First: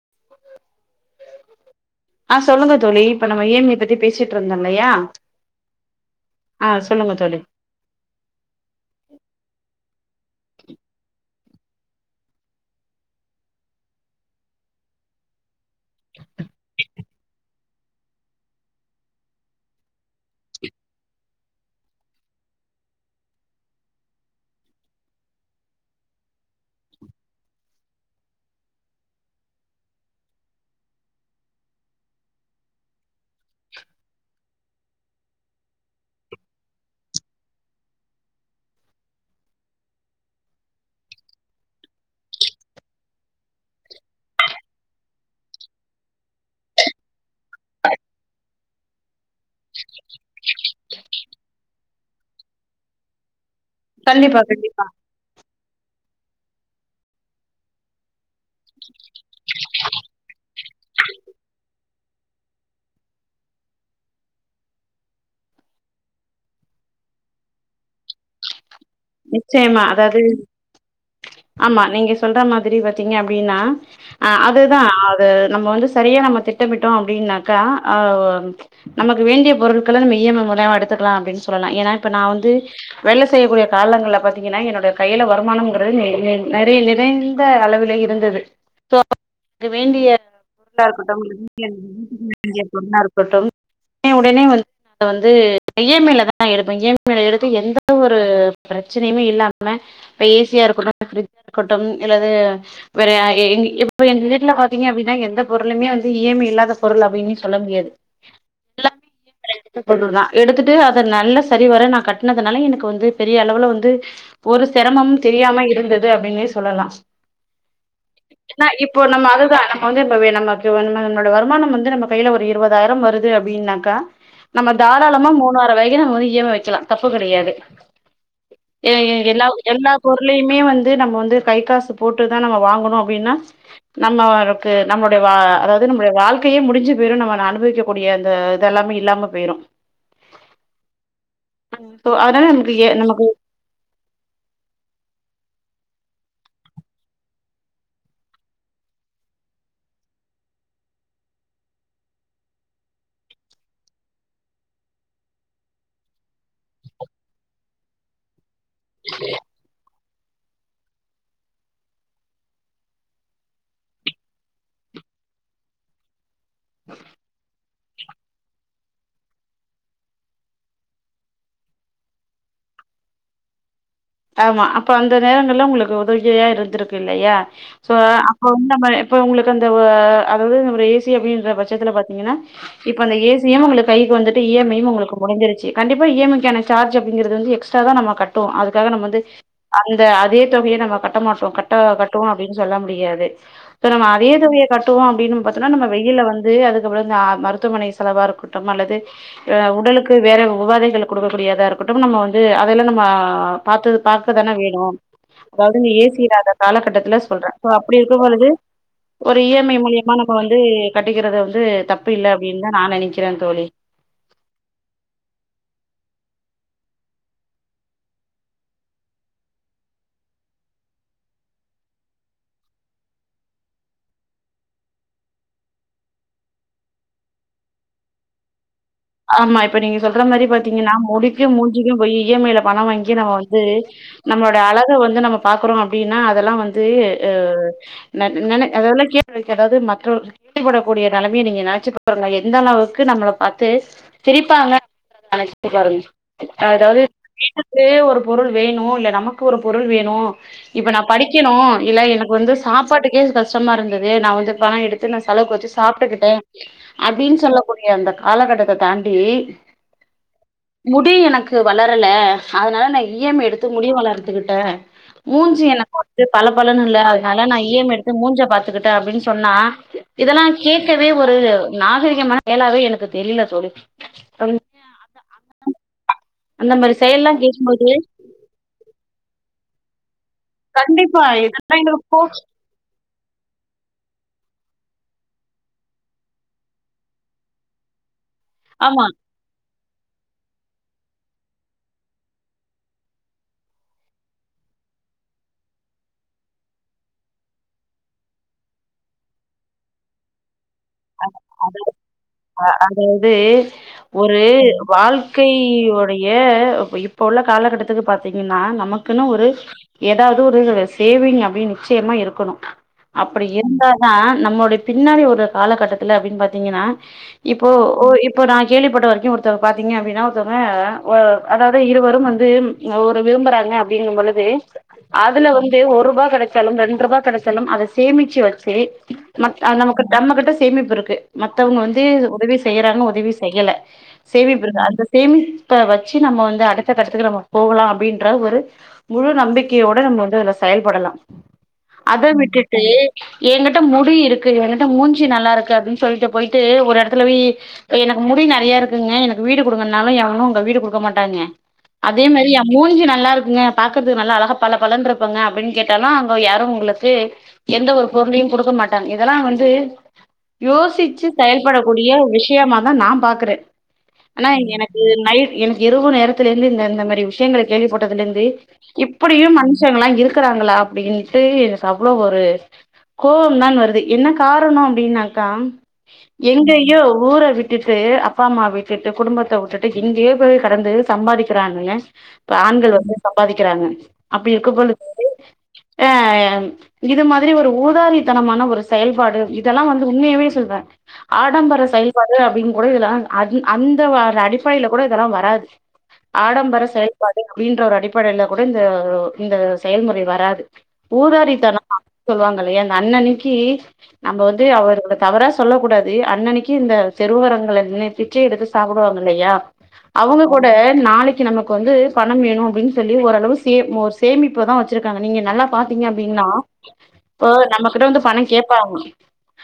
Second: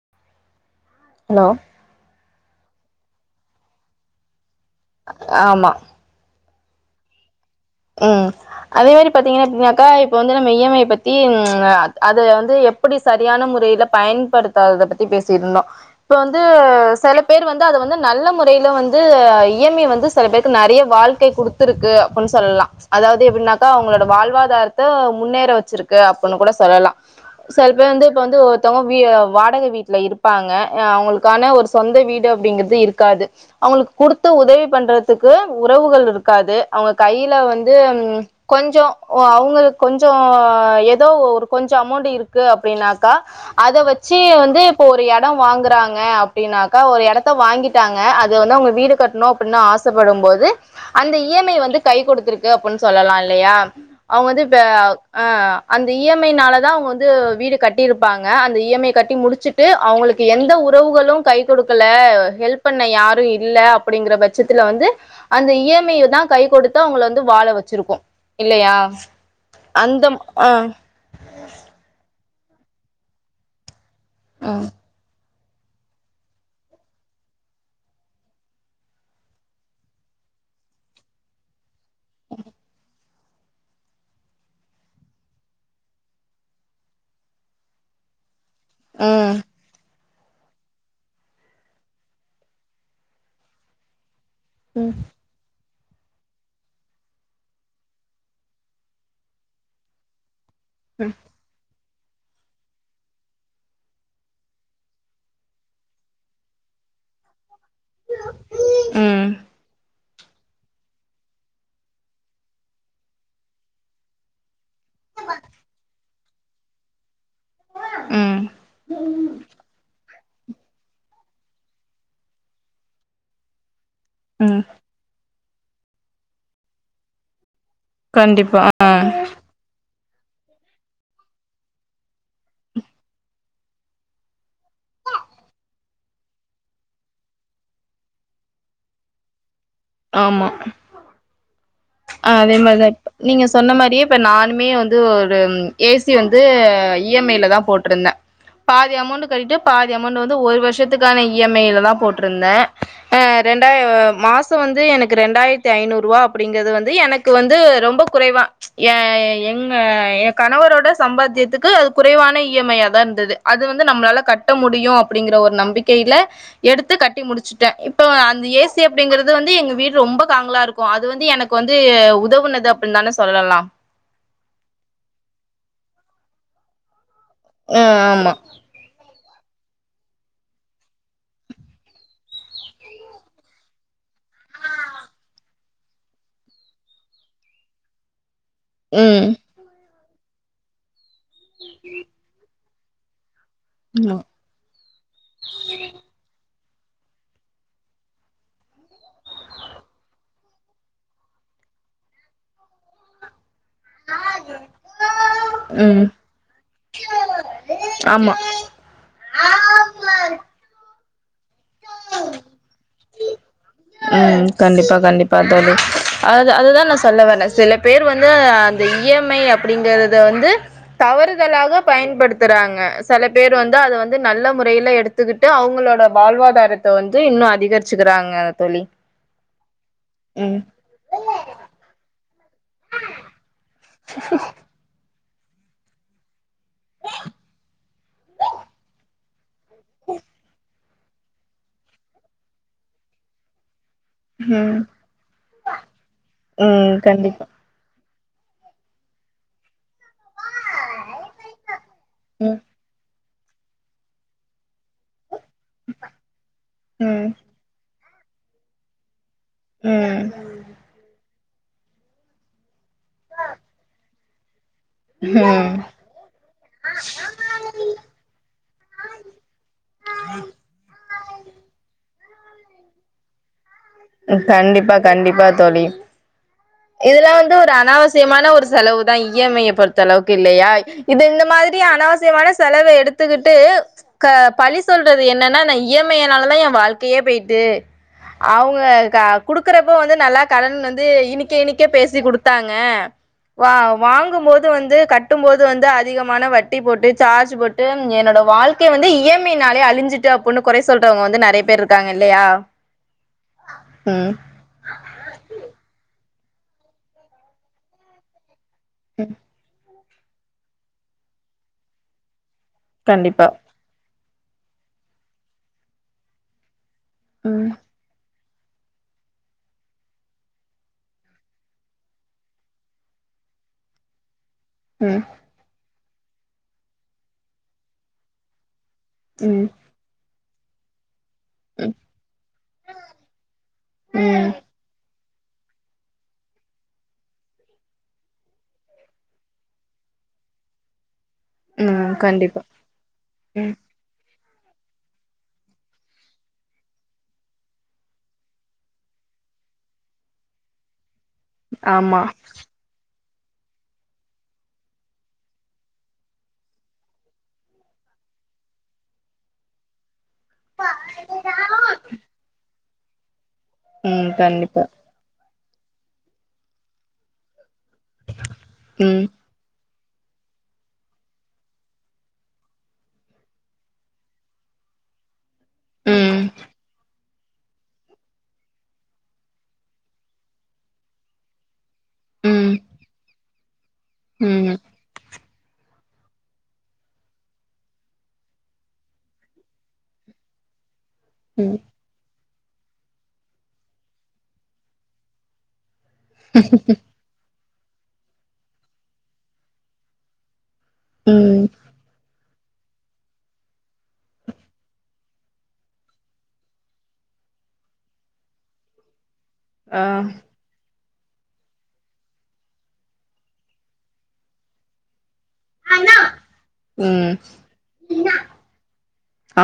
[inaudible] Hello ஆ சொல்லுங்க தோழி இப்ப நம்ம ஈ எம் ஐ பத்தி பேசிட்டு இருந்தோ ந்தோ இல்லயா ஆமா ஆஹ் சொல்லுங்க தோழி ம் அதே மாரி பாத்தீங்கன்னா அப்டின்னாக்கா இப்போ வந்து நம்ம ஈ எம் ஐ பத்தி ஆஹ் அது வந்து எப்டி சரியான முறையில பயன்படுத்தாத பத்தி பேசிருந்தோ இப்ப வந்து செலப் பேர் வந்து அத வந்து நல்ல முறையில வந்து இ எம் ஐ வந்து சில பேருக்கு நறைய வாழ்க்கை குடுத்துருக்கு அப்புன்னு சொல்லா அதாவ்து எப்டின்னாக்கா அவ்ங்களோட வாழ்வாதாரத்த முன்னேற வச்சிருக்கு அப்புன்னு கொட சொல்லலா செல் பேர் வந்து இப்ப வந்து ஒருத்தவங்க வீ ஆஹ் வாடக வீட்ல இருப்பாங்க அவ்ங்களுக்கான ஒரு சொந்த வீடு அப்டிங்கறது இருக்காது அவ்ங்களுக்கு குடுத்து உதவி பண்றதுக்கு உறவுகள் இருக்காது அவ்ங்க கையில வந் து கொஞ்சோ அவ்ங்களுக்கு கொஞ்சோ ஏதோ ஒரு கொஞ்சோ அமௌண்ட் இருக்கு அப்டின்னாக்கா அத வச்சு வந்து இப்ப ஒரு எடம் வாங்குறாங்க அப்டின்னாக்கா ஒரு எடத் த வாங்கிட்டாங்க அது வந்து அவ்ங்க வீடு கட்ணு அப்புன்னு ஆசைப்படும்போது அந்த இ எம் ஐ வந்து கை குடுத்துருக் கு அப்புன்னு சொல்லலா இல்லையா அவ்ங்க கண்டிப்பா வந்து இப்ப கண்டிப்பா ஆஹ் அந் த இ எம் ஐ னால தா அவ்ங்க வந்து வீடு கட்டிருப்பாங் க அந்த இ எம் ஐ கட்டி முடிச்சுட்டு அவ்ங்களுக்கு எந்த உறவுகளு கை குடுக்கல ல ஹெல்ப் பண்ண யாரும் இல்ல அப்டிங்கிற பட்சத்துல வந்து அந்த இ எம் ஐ தா கை குடுத்து அவ்ங்ள வந் து வாழ வச்சிருக்கு இல்லையா நிச்சயமா அந்த அதாவ்து ஆ ஆமா நீங்க சொல்ற மாத்ரி பாத்தீங்க அப்டின்னா ஆஹ் ம் அதுதா ஆ த நம்ம வந்து சரியா நம்ம திட்டமிட்டோ அப்டின்னக்கா [unintelligible] நமக்கு வேண்டிய பொருட்கள நம்ம இ எம் ஐ மூலமா எடுத்துக்கலா அப்டின்னு சொல்லலா ஏன்னா இப்ப நா வந்து வேல செய்யக்கூடிய காலங்கல பத்தீங்கன்னா என்னோடைய கையில வருமானம்ங்றது நெ நெர் நெறைய நிறைந்த அளவில இருந்தது சோ [inaudible] வேண்டிய பொருளா இருக்கட்டு இல்ல வீட்ல வீட்டுக்கு வாங்கிய பொருளா இருக்கட்டு [unintelligible] உடனே வந் ம் அத வந்து இ எம் ஐ ல தா எடுப்பே இ எம் ஐ ல எடுத்து எந்த ஒரு ப்ரச்சனையுமே இல்லாம இப்ப எ சி ய இருக்கட்டு இல்ல ப்ரிட்ஜ்ஜ இருக் டோ இல்லாது வேறய எங் இப் எங்க வீட்டுல பாத்தீங்கன்னா அப்டின்னா எந்த பொருளுமே வந்து இ எம் ஐ இல்லாத பொருள் அப்டின்னு சொல் ல முடியாது எல்லாமே ம் இ எம் ஐ ல எடுத்தது பொருளு தா எடுத்துட்டு அத நல்ல சரி வர நா கட்னதனால எனக்கு வந்து பெரிய அளவுல வந்து ஒரு சிரமமும் தெரியாம இருந்தத் து அப்டின்னே சொல்லலா ம் என்னா இப்போ நம்ம அதுதா நம்ம வந்து ப்பவே நமக்கு நமோட வருமானம் வந்து நம்ம கையில ஒரு இருபதாயிரம் வருது அப்டின்னாக்கா ம் நம்ம தாராளமா மோ வர வரைக்கு நம்ம வந்து இ எம் ஐ வைக்கலாம் தப்பு கிடையாது கண்டிப்பா அ எ எல்லா எல்லா பொருளையுமே வந்து நம்ம வந்து கை காசு போட்டுதா நம்ம வாங்கணும் அப்டின்னா நம்மளுக்கு நம்மளுடைய வா அதாவது நம்மளுடைய வாழ்க்கையே முடிஞ்சு போயிரும் நம்ம ந அனுபவிக்கக்கூடிய அந்த இததெல்லாமே இல்லாம போயுடும் ஆமா சோ அதனால நமக்கு ஏ வெதப் நம்ம நீங்க சொன்ன மாரியே இப்ப நானுமே வந்து ஒரு ஏசி வந்து இ எம் ஐல தா போட்ருந்தே பாதி அமௌண்ட் கட்டிட்டு பாதி அமௌண்ட் வந்து ஒரு வருஷத்துக்கான இ எம் ஐல தா போட்ருந்தே அ ரெண்டா மாசம் வந்து எனக்கு ரெண்டாயிரத்தி ஐநூறு ரூபா அப்டிங்கறது வந்து து எனக்கு வந்து ரொம்ப குறைவா ஏ எங்க எ கணவரோட சம்பாத்தியத்துக்கு அது குறைவான இ எம் ஐயாதா இருந்துது அது வந்து நம்மளால கட்ட முடியு அப்டிங்கிற ஒரு நம்பிக்கையில எடுத்து கட்டி முடிச்சுட்டே இப்போ அந்த ஏசி அப்டிங்கிறது வந்து எங்க வீடு ரொம்ப காங்களா இருக்கும் அது வந்து எனக் கு வந்து உதவுனது அப்டின்னு தான சொல்லலாம். ஆமா அப்ப அந்த நேரங்கள்ல உங்களுக்கு உதவியா இருந்திருக்கு. இல்லையா ம் சோ ஆமா. அப்ப வந்து நம்ம இப்ப உங்களுக்கு. அந்த வ அதாவது அந்த ஏசி அப்டின்ற பட்சத்துல பாத்திங்கனா இப்போ அந்த ஏசியு உங்களுக்கு கைக்கு வந்துட்டு இ எம் ஐயும் உங்களுக்கு முடிஞ்சுருச்சு கண்டிப்பா இ எம் ஐக்கான ஜார்ஜ் அப்படிங்குறது வந்து எக்ஸ்ட்ராதா நம்ப கட்டுவோம். க்காக நம்ம வந்து ம். அந்த அதே தொகைய நம்ம கட் கட்ட மாட்டோ கட்ட கட்டுவோ அப்டின்னு சொல்ல முடியாது சோ நம்ம ம். அதே தொகைய கட்டுவோம் அப்டின்னு பாத்தோம்ன்னா நம்ம வெயில வந்து அதுக் அதுக்கப்பற இந்த மருத்துவமனை செலவா இருக்கட்டும் அல்லது உடலுக்கு வேற உபாதைகள் கொடுக்கக்கூடிய இருக்கட்டும் நம்ம வந்து அதெல்லாம் நம்ம. பாத்து பாக்க தானே வேணும். அதாவது இந்த ம். ஏசி இல்லாத காலகட்டத்தில்ல சொல்றே சோ அப்டி இருக்கும் ஆமா. பொழுது ஒரு இ எம் ஐ மூலியமா நம்ம வந்து. கட்டிக்கிறத வந்து தப்பு இல்ல அப்டின்தா நா நெனைக் கிற தோழி. ம் கண்டிப்பா கண்டிப்பா தோழி அதாவது அதுதா நா சொல்ல வறே சில பேர் வந்து அந்த இ எம் ஐ அப்டிங்கறத வந்து தவறுதலாக பயன்படுத்துறாங்க சில பேர் வந்து அத வந்து நல்ல முறையில எடுத்துக்கிட்டு அவங்களோட வாழ்வாதாரத்தை வந்து இன்னு அதிகரிச்சுக்கிறாங்க. தோழி ஆமா இப்ப நீங்க சொல்ற மாரி ம் பாத்தீங்கனா முடிக்கும் மூஞ்சுக்கும் போயி இ எம் ஐல பணம் வாங்கி நம்ம வந் து நம்மளோட அழக வந்து நம்ம பாக்றோ அப்டின்னா அதெல்லா வந்து ந நென அதெல்லாம் கேட் அதாவது மற்றவர்களை திருப்தி பட கூடிய நிலமைய நீங்க நினைச்சி பாருங்க எந்த அளவுக்கு நம்மள பாத் து. சிரிப்பாங்க ம் நினைச்சிட்டு பாருங்க ம் அதாவது கண்டிப்பா வீட்டுக்கு ஒரு பொருள் வேணும் இல்ல நமக்கு ஒரு பொருள் வே ணும் இப்ப நான் படிக்கணும் இல்ல எனக்கு வந்து ம் சாப்பாட்டுக்கே கஷ் கஷ்டமா இருந்தது நான் வந்து பணம் எடுத்து செலவுக்கு வச்சு சாப்பிட்டுக்கிட்டேன் ம் அப்பின்னு சொல்லக்கூடிய அந்த காலகட்டத்தை தாண்டி உம் க்கு வளரல அதனால நான் இ எம் ஐ எடுத்து முடியும் வளர்ந்துக்கிட்டேன் மூஞ்சி ம் எனக்கு வது பல பலன்னு இல்ல அதனால நான் இ எம் ஐ எடுத்து மூஞ்சை பாத்துக்கிட்டேன் அப்படின்னு சொன்னா இதெல்லா கேட்கவே ஒரு நாகரீகமான எனவே எனக்கு தெரியல தோழி அந் கண்டிப்பா கண்டிப்பா தோழி அந்த மாரி இதெல்லா செயல்லா வந்து ஒரு கேக்கும்போது அனாவசியமான ஒரு செலவு தான் இ எம் ஐய பொறுத்த அளவுக்கு க்கு இல்லையா இது கண்டிப்பா இந்த இதெல்லா மாரி எங்களுக்கு போ அனாவசியமான செலவை எடுத்துக்கிட்டு ச்சு பழி சொல்றது என்னன்னா நான் இ எம் ஐயானாலதான் என் வாழ்க்கையே போயிட்டு இப்ப ஆமா கா குடுக் குடுக்றப்ப வந்து நல்லா கடன் வந்து இனிக்க இனிக்க பேசிடுத்தாங்க வா வாங்கும்போது வந்து கட்டும் போது வந்து அதிகமான வட்டி போட்டு சார்ஜ் போட்டு என்னோட வாழ்க்கை வந்து இ எம் ஐ நாலே அழி்சட்டு அப்டினு குறை சொல்றவங்க வந்து நெறைய பேர் இருக்காங்க இல்லையா ந்து ம் ஒரு வாழ்க்கையுடைய ஏ இப்ப உள்ள காலகட்டத்துக்கு பாத்தீங்கன் ன்னா நமக்குன்னு ம் ஒரு ஏதாவது ஒரு சேவிங் அப்படின்னு நிச்சயமா இருக்கணும் கண்டிப்பா அப்படி இருந்தாதான் நம்மளுடைய பின்னாடி ஒரு காலகட்டத்தில அப்படின்னு பாத்திங்கன்னா ம் இப்போ ஓ இப் இப்போ நான் கேள்விப்பட்ட வரைக்கும் ஒருத்தவங்க பாத்தீங்க அப்படின்னா ஒருத்தவங்க ஒ அதாவது இருவரும் வந்து ஒரு விரும்புகறாங்க அப்படிங்கும் பொழுது ம் அதுல வந்து ஒரு ரூபாய் கிடைச்சாலும் ரெண்டு ரூபாய் கிடைச்சாலும் அத சேமிச்சு வச்சு நம் ம் நமக்கு நம்ம கிட்ட சேமிப்பு இருக்கு மத்தவங்க ம் வந்து உதவி செய்யறாங்க உதவி செய்யலை ம் சேமிப்பு அந்த சேமிப்ப வச்சு நம்ம வந்து அடுத்த கட்டத்துக்கு நம்ம போகலாம் அப்படின்ற ஒரு முழு நம்பிக்கையோட நம்ம வந்து இதுல செயல்படலாம் ம் அதை கண்டிப்பா விட்டுட்டு ம் என்கிட்ட முடி இருக் [unintelligible] மூஞ்சு நல்லா இருக்கு அப்படின்னு சொல்ட்டு போயிட்டு ஒரு எடத்துல போய் எனக்கு முடி நிறைய இருக்குங்க எனக்கு வீடு கொடுங்கனாலும் எவனும் உங்க வீடு கொடுக்க மாட்டாங்க ஆமா அதே மாரி மூஞ்சு நல்லா இருக் ங்க பாக்கரதுக்கு நல்ல அழகா பல பலனு இருப்பங்க அப்படின்னு கேட்டாலும் அவங்க யாரும் உங்களுக்கு எந்த ஒரு பொருளையும் கொடுக்க மாட்டாங்க இதெல்லாம் வந்து து யோசிச்சு செயல்படக்கூடிய விஷயமா மா நான் பாக்குறேன் ம் ஆனா கண்டிப்பா எனக்கு நைட் எனக்கு இரவு நேரத்தில இருந்து இந்தந்த மாரி விஷயங்களை கேள்விப்பட்டதுல இருந்து ம் இப்படியும் மனு ச இருக்கிறாங்களா அப்படின்ட்டு எனக்கு அவ்வளவு ஒரு கோபம் தான் வருது எனக்கு காரணம் அப்படின்னாக்கா ம் எங்கயோ ஊரை விட்டுட்டு அப்பா அம்மா விட்டுட்டு குடும்பத்தை உட்டுட்டு எங்கேயே போய் கடந்து சம்பாதிக்கிறானங்கு இப்ப ம் ஆண்கள் வந்து பாதிக்கிறாங்க அப்படி இருக்க ம் போழுது ஆ இது மாதிரி ஒரு ஊதாரித்தனமான ஒரு செயல் பாடு இதெல்லாம் வந்து உண்மையவேே சொல்லுவன் ம் ஆடம்பர செயல்பாடு அப்படின்னு கூட இதெல்லாம் ஆ அந்த அடிப்படையில கூட இதெல்லாம் வராது ஆடம்பர செயல்பாடு அப்படின்ற ஒரு அடிப்படையில் கூட இந்த இந்த செயல்முறை வராது ஊதாரி ம் தனம் [unintelligible] சொல்லுவாங்க [unintelligible] அண்ணன்நைக்கி நம்ம வந்து அவர்கல தவறா சொல்ல கூடாது அண்ணனைக்கு இந்த தெறுஓரங்களை நின்ணு பிச்சே எடுத்து சாப்பிடுவாங்க இல்லையா ஆ அவங்க கூட நாளைக்கு நமக்கு வந்து பணம் வேணும் அப்படின்னு சொல்லி ஓரளவு சே ஒரு சேமிப்பு தான் வச்சிருக்காங்க நீங்க நல்லா பாத்தீங்க அப்படின்னா ம் இப்ப நம்மகிட்ட வந்து பணம் கேப்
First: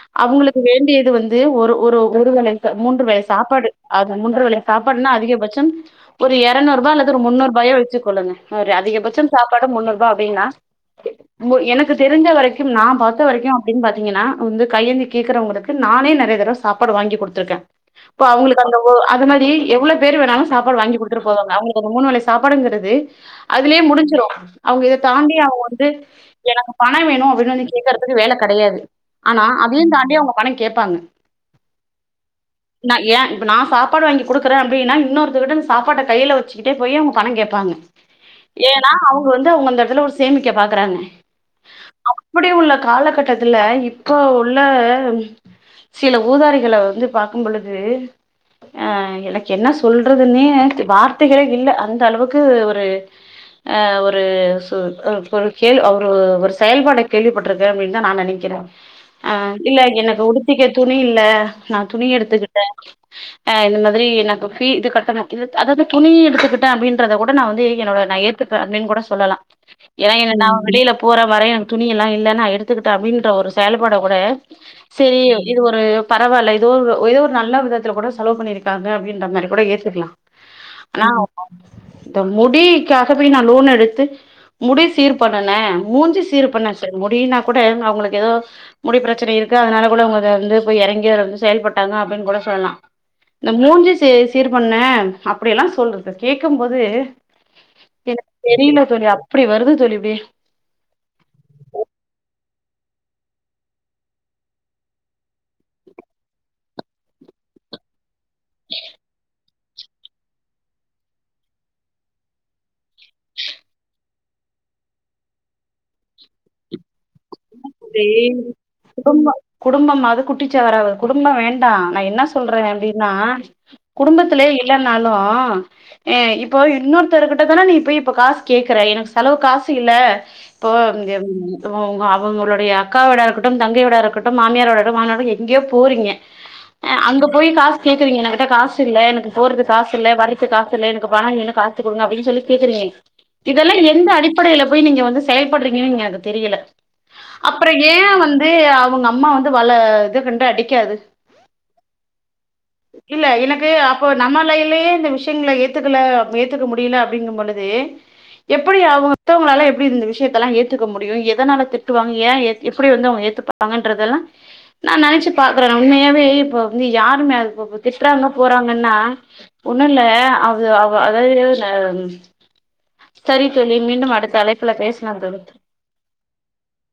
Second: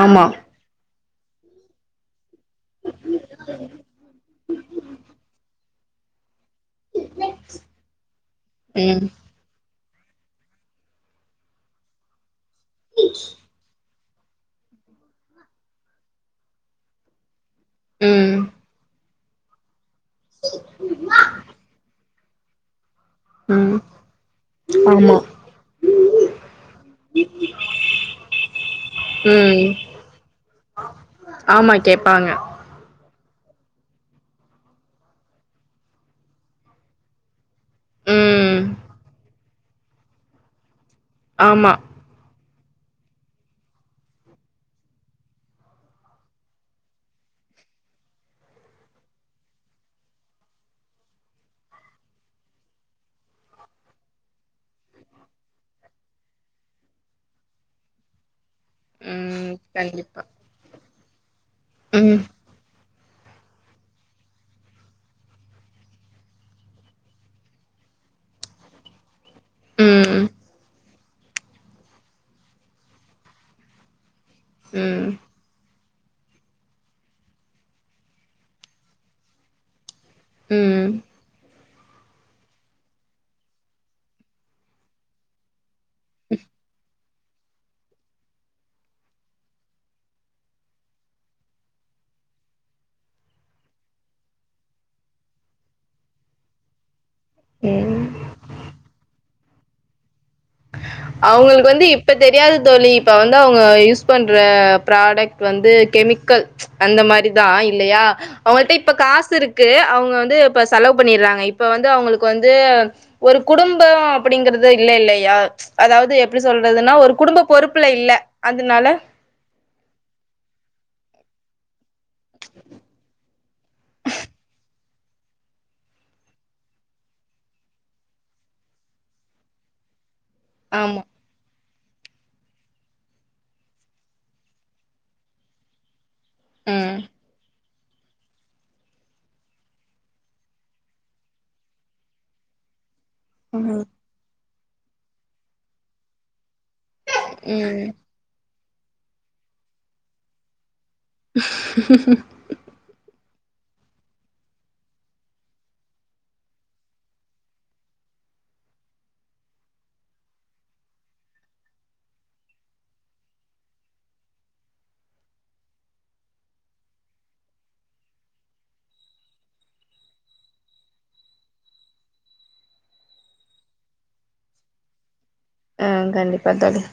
ஆமா அவங்களுக்கு வேண்டியது இது வந்து ஒரு ஒரு ஒ ம வே மூன்று வேலை சாப்பாடு அஹ் மூன்று வேலைய சாப்பாடுனா அதிகபட்சம் ஒரு இருநூறுபா அல்லது ஒரு முன்னூறுபாயோ வச்சுக்கொங்க ஒரு ம் அதிகபட்ச சாப்பாடு முன்னூறு வ அப்படின்னா மு எனக்கு தெரிஞ்ச வரைக்கு நா பாத்த வரைக்கும் பாத்தீங்கன்னா வந்து கையெந்தி கேக்குறவங்களுக்கு நானே நெறைய தடவ சாப்பாடு வாங்கி கொடுத்திருக்கே அப்ப ம் அவங்களுக்கு அந்த ஓ அது மாதிரி எவ்ளேக் பேர் வேணாலு சாபாடு வாங்கி குடுத்துட்டு போவாங்க அவுங்களுக்கு மோனொலஸ் சாப்பாடுங்கிறது ம் அதுலயே முடிஞ்சிடு அவங்க இத ஆமா தாண்டி அவங்க வந்து எனக்கு பண வேணு அப்படின்னு வந்து கேகறதுக்கு வேல கையாது ஆனா ம் அதையு தாண்டி அவங்க பண கேப்பாங்க ஆமா கேப்பாங்க நா ஏ இப்ப நா சாப்பாடு வாங்கி கொடுக்குறே அப்படின்னா இன்னொருத்தர்கிட்ட சாப்பாட்ட கையில வச்சுக்கிட்டே போய் அவங்க பண கேப்பாங்க ம் ஏன்னா அவங்க வந்து அவங்க அந்த எடத்துல ஒரு சேமிக்க பாக்குறாங்க ஆமா அப்படி உள்ள காலகட்ட கட்டதுல்ல இப்போ உள்ள சில ஊதாரிகள வந்து பாக்கும்பழுது அஹ் எனக்கு என்ன சொல்றதுன்னே வார்த்தைகளே இல்ல அந்த அளவுக்கு ஒரு ஆஹ் ஒரு [unintelligible] ஒரு செயல்பாட கேள்விப்பட்டிருக்கேப் தா நா நெனைக்கிறே ம் ஆஹ் இல்ல எனக்கு கண்டிப்பா உடுத்திக்கத் துணி இல்ல நா துணி ம் எடுத்துக்கிட்டே ஆஹ் இந்த மாதிரி எனக்கு பீ இது கட்டனும் இது அதாது துணி எடுத்துக்கிட்டே அப்படின்றத கூட நா வந்து என்னோட நா ஏத்துப்ப அப்படின்னு கூட சொல்லலா ஏ ம் இன்ன நா வெளியில போ போற வரையு எனக்கு துணி எல்லா இல்ன்னா எடுத் கத்துக்கிட்ட அப்டின்ற ஒரு செயல்பாட கூட ம் சரி இது ஒரு பரவாயில்ல இதுவ் இது ஒரு நல்ல விதத்துல கூட செலவு பண்ணியிருக்காங்க அப்டின்ற மாரி கூட ஏத்துக்கலா ம் நா [unintelligible] இந்த முடிக்காகவே நா லோன் எடுத்து முடி சீர் பண்ணனே மூஞ்சு சீறு பண்ண சர் முடின கூட அவங்களுக்கு ஏதோ முடி பிரச்சனை இருக்கு அதனால கூட அவங்க வந்து போய் எறங்கிய வந்து செயல்பட்டாங்க அப்படின்னு கூட சொல்லலா இந்த மூஞ்சுச் சீ சீர்பண்ண அப்படில்லா சொல்றக்கு கேட்க போது ம் எனக்கு தெரியல தோழி அப் அப்டி வருது தோழி அப்டி அவங்களுக்கு வந்து இப்ப தெரியாது தோழி இப்ப வந்து அவங்க யூஸ் பண்ற ப்ராடக்ட் வந்து கெமிக்கல் அந்த மாரிதா இல்லையா அவட்ட இப்ப காசு இருக் க்கு அவங்க வந்து இப்ப செலவு பண்ணிறாங்க இப்ப வந்து அவங்களுக்கு வந்து ஒரு குடும்பம் அப்படிங்கறது இல்லைல ய அதாவது எப்படி சொல்றதுன்னா ஒரு குடும்ப பொறுப்புல தே இல்ல. அதனால குடும்போ குடும்பமாது குட்டிச்செவுராது குடும்பம் வேண் டா நா என்ன சொல்றே அப்டின்னா குடும்பத்துலயே இல்லனாலு அ இப்போ இன்னொருத்தரு கிட்ட தானே நீ இப்ப காசு கேக்குற எனக்கு செலவுக் காசு இல்ல இப்போ ஆமா. [unintelligible] அவங்க அவங்களோட ய அக்காவோட இருக்கட்டும் தங்கையோட இருக்கட்டும் மாமியாரோடட்டு மாமரோட எங்கயோ போறீங்க ம். அஹ் அங்க போய் காசு கேக்குறீங்க என்கிட்ட காசு இல்ல எனக்கு போறதுக்கு காசுயில்ல வரைக்கு காசுயில்ல எனக்கு பணம் காசு கொடுங்க அப்படின்னு சொல்லி கேக்குறீங்க இதெல்லா ம். எந்த அடித்து அடிப்படையில போய் நீங்க வந்து செயல்படுறீங்கன்னு எனக்கு தெரியல அப்புறம் ம். ஏன் வந்து அவங்க அம்மா வந்து வல இது கண்டு அடிக்காது [inaudible] இல்ல எனக்கு அப்போ நம்மாலையிலயே இந்த விஷயங்க ஏத்துக்கல ஏத்துக்க முடியல அப்படிங்கும் பொழுது எப்படி அவங்க மத்தவங்களால எப்படி இந்த விஷயத்தல்லாம் ஏத்துக்க முடியும் எதனால திட்டுவாங்க ஏன் எப்படி வந்து அவங்க ஏத்துப்பாங்கன்றதெல்லாம் நான் நினைச்சு பாக்குறேன் உண்மையாவே இப்ப வந்து யாருமே அது திட்டுறாங்க போறாங்கன்னா ஒன்னுல்ல அது அதாவது சரித்தோழி மீண்டும் அடுத்த அழைப்புல பேசலாம் தோழி ஆஹ் கண்டிப்பா தோழி